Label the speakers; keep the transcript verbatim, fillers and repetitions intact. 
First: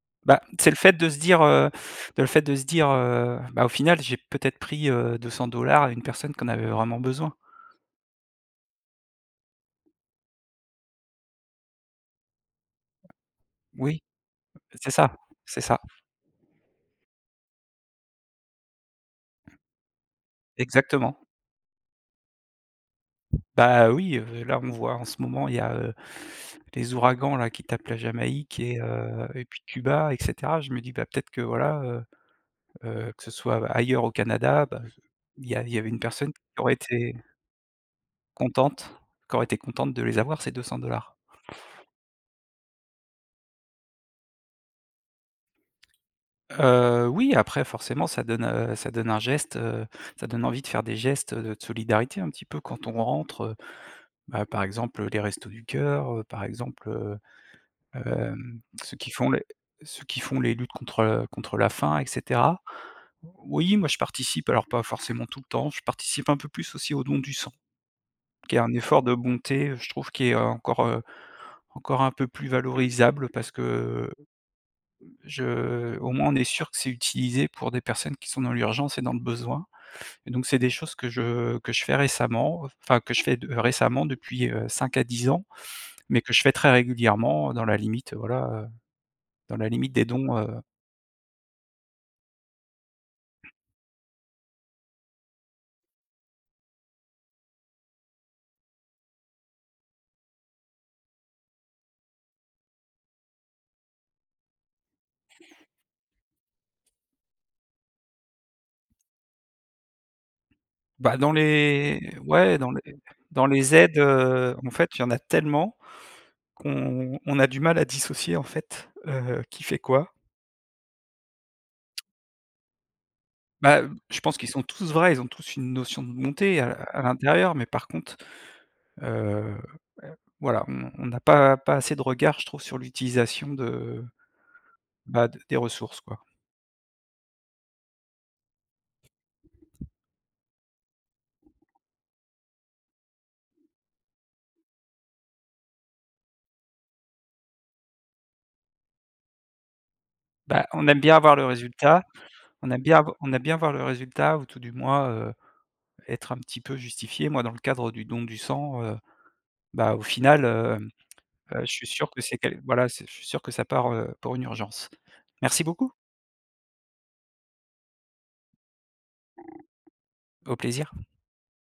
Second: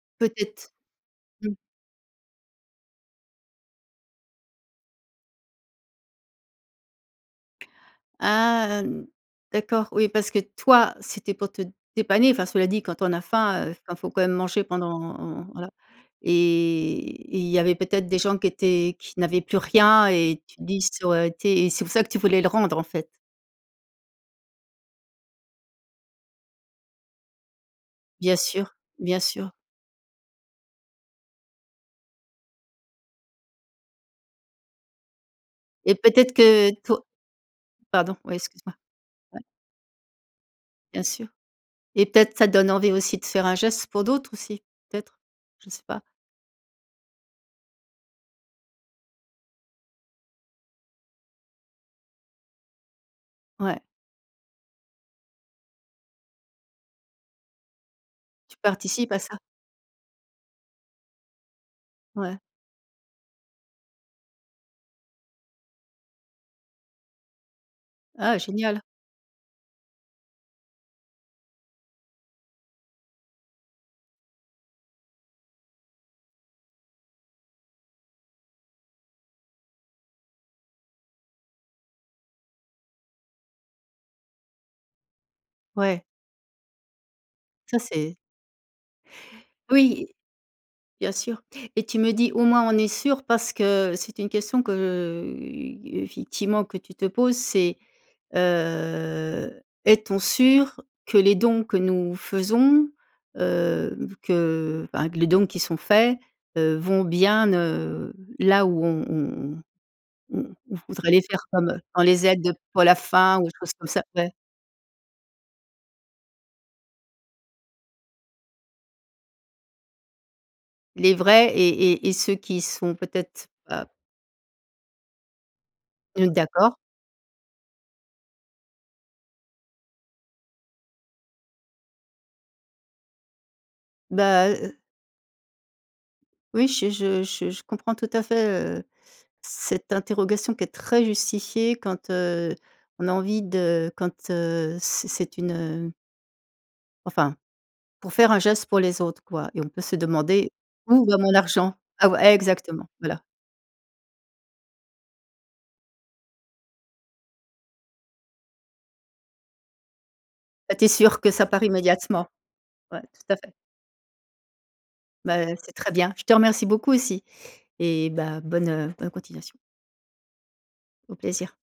Speaker 1: Ben c'est
Speaker 2: Peut-être.
Speaker 1: le fait de se dire,
Speaker 2: Mmh.
Speaker 1: heu, de le fait de se dire, heu: «Ben au final, j'ai peut-être pris, heu, deux cent dollars à une personne qui en avait vraiment besoin».
Speaker 2: Ah d'accord, oui, parce que toi, c'était pour te dépanner. Enfin, cela dit, quand on a faim, heu, enfin il
Speaker 1: Oui
Speaker 2: faut quand même manger
Speaker 1: c'est ça,
Speaker 2: pendant
Speaker 1: c'est
Speaker 2: voilà,
Speaker 1: ça.
Speaker 2: et et il y avait peut-être des gens qui étaient qui n'avaient plus rien et tu te dis: «Ça
Speaker 1: Exactement.
Speaker 2: aurait été» et c'est pour ça que tu voulais le rendre en fait?
Speaker 1: Bah, oui, heu, là on voit en ce moment il y a, heu, des ouragans là qui tapent la
Speaker 2: Bien
Speaker 1: Jamaïque
Speaker 2: sûr,
Speaker 1: et
Speaker 2: bien
Speaker 1: heu, et
Speaker 2: sûr.
Speaker 1: puis Cuba, et cetera. Je me dis ben, peut-être que voilà, heu heu, que ce soit ailleurs au Canada, ben, il y a il y avait
Speaker 2: Et
Speaker 1: une
Speaker 2: peut-être
Speaker 1: personne qui
Speaker 2: que
Speaker 1: aurait
Speaker 2: pour
Speaker 1: été
Speaker 2: pardon, ouais excuse moi,
Speaker 1: contente qui
Speaker 2: ouais.
Speaker 1: aurait été contente de les avoir ces deux cent
Speaker 2: Bien
Speaker 1: dollars.
Speaker 2: sûr, et peut-être que ça donne envie aussi de faire un geste pour d'autres aussi, peut-être. Je sais pas.
Speaker 1: Heu, oui, après forcément ça donne, heu, ça donne un geste, heu, ça donne envie de faire des gestes de solidarité un petit peu quand on rentre, heu,
Speaker 2: Ouais.
Speaker 1: ben par exemple, heu, les Restos du Cœur, heu, par exemple, heu,
Speaker 2: Tu
Speaker 1: hem, ceux qui
Speaker 2: participes à
Speaker 1: font
Speaker 2: ça.
Speaker 1: les ce qui font les luttes contre, heu, contre la faim et
Speaker 2: Ouais.
Speaker 1: cetera. Oui, moi je participe. Alors pas forcément tout le temps. Je participe un peu plus aussi au don du sang,
Speaker 2: Ah
Speaker 1: qui est un
Speaker 2: génial.
Speaker 1: effort de bonté je trouve, qui est encore, heu, encore un peu plus valorisable parce que je au moins on est sûr que c'est utilisé pour des personnes qui sont dans l'urgence et dans le besoin, donc c'est des choses que je que je fais récemment, enfin, que je fais de récemment, depuis, heu, cinq à dix ans,
Speaker 2: Ouais.
Speaker 1: mais que je fais très régulièrement dans la
Speaker 2: Ça
Speaker 1: limite,
Speaker 2: c'est
Speaker 1: voilà, heu, dans la limite des
Speaker 2: Oui,
Speaker 1: dons, heu
Speaker 2: bien sûr, et tu me dis: «Au moins on est sûr» parce que c'était une question que, heu, effectivement que tu te poses? C'est, heu: «Est-on sûr que les dons que nous faisons, heu, que, ben que les dons qui sont faits, heu, vont bien ne là où on on on on on voudrait
Speaker 1: Ben
Speaker 2: les
Speaker 1: dans
Speaker 2: faire?» comme, heu,
Speaker 1: les
Speaker 2: dans les aides, heu,
Speaker 1: ouais dans les
Speaker 2: pour la faim
Speaker 1: dans
Speaker 2: ou chose
Speaker 1: les
Speaker 2: comme
Speaker 1: aides,
Speaker 2: ça? Ouais.
Speaker 1: heu, en fait, il y en a tellement qu'on on a du mal à dissocier en fait, heu, qui fait quoi.
Speaker 2: Les vrais et et et ceux qui sont peut-être, pas
Speaker 1: Ben, je pense qu'ils sont tous vrais, ils ont tous une notion de
Speaker 2: Mmh
Speaker 1: bonté, heu,
Speaker 2: d'accord.
Speaker 1: à l'intérieur, mais par contre, heu, voilà, on on a pas pas assez de regards, je trouve, sur l'utilisation de,
Speaker 2: Ben, heu heu
Speaker 1: ben, de des ressources quoi.
Speaker 2: oui, je je je je comprends tout à fait, heu, cette interrogation qui est très justifiée quand, heu, on a envie de quand, heu, c'est c'est une, heu enfin, pour faire un geste pour les autres quoi, et on peut se demander:
Speaker 1: Ben, on aime
Speaker 2: «Où
Speaker 1: bien
Speaker 2: va mon
Speaker 1: avoir le
Speaker 2: argent?».
Speaker 1: résultat.
Speaker 2: Ah ou
Speaker 1: On aime
Speaker 2: exactement,
Speaker 1: bien avo
Speaker 2: voilà.
Speaker 1: on aime bien voir le résultat, ou tout du moins, heu, être un petit peu justifié. Moi dans le cadre du don du sang, heu, ben au final,
Speaker 2: Ben, tu es
Speaker 1: hem,
Speaker 2: sûr que ça
Speaker 1: heu,
Speaker 2: part
Speaker 1: je suis sûr que
Speaker 2: immédiatement.
Speaker 1: c'est quel voilà,
Speaker 2: Ouais,
Speaker 1: c'est je suis
Speaker 2: tout à
Speaker 1: sûr que
Speaker 2: fait.
Speaker 1: ça part, heu, pour une urgence.
Speaker 2: Ben,
Speaker 1: Merci
Speaker 2: c'est très
Speaker 1: beaucoup.
Speaker 2: bien. Je te remercie beaucoup aussi, et ben, bonne, heu, bonne continuation.
Speaker 1: Au plaisir.
Speaker 2: Au plaisir.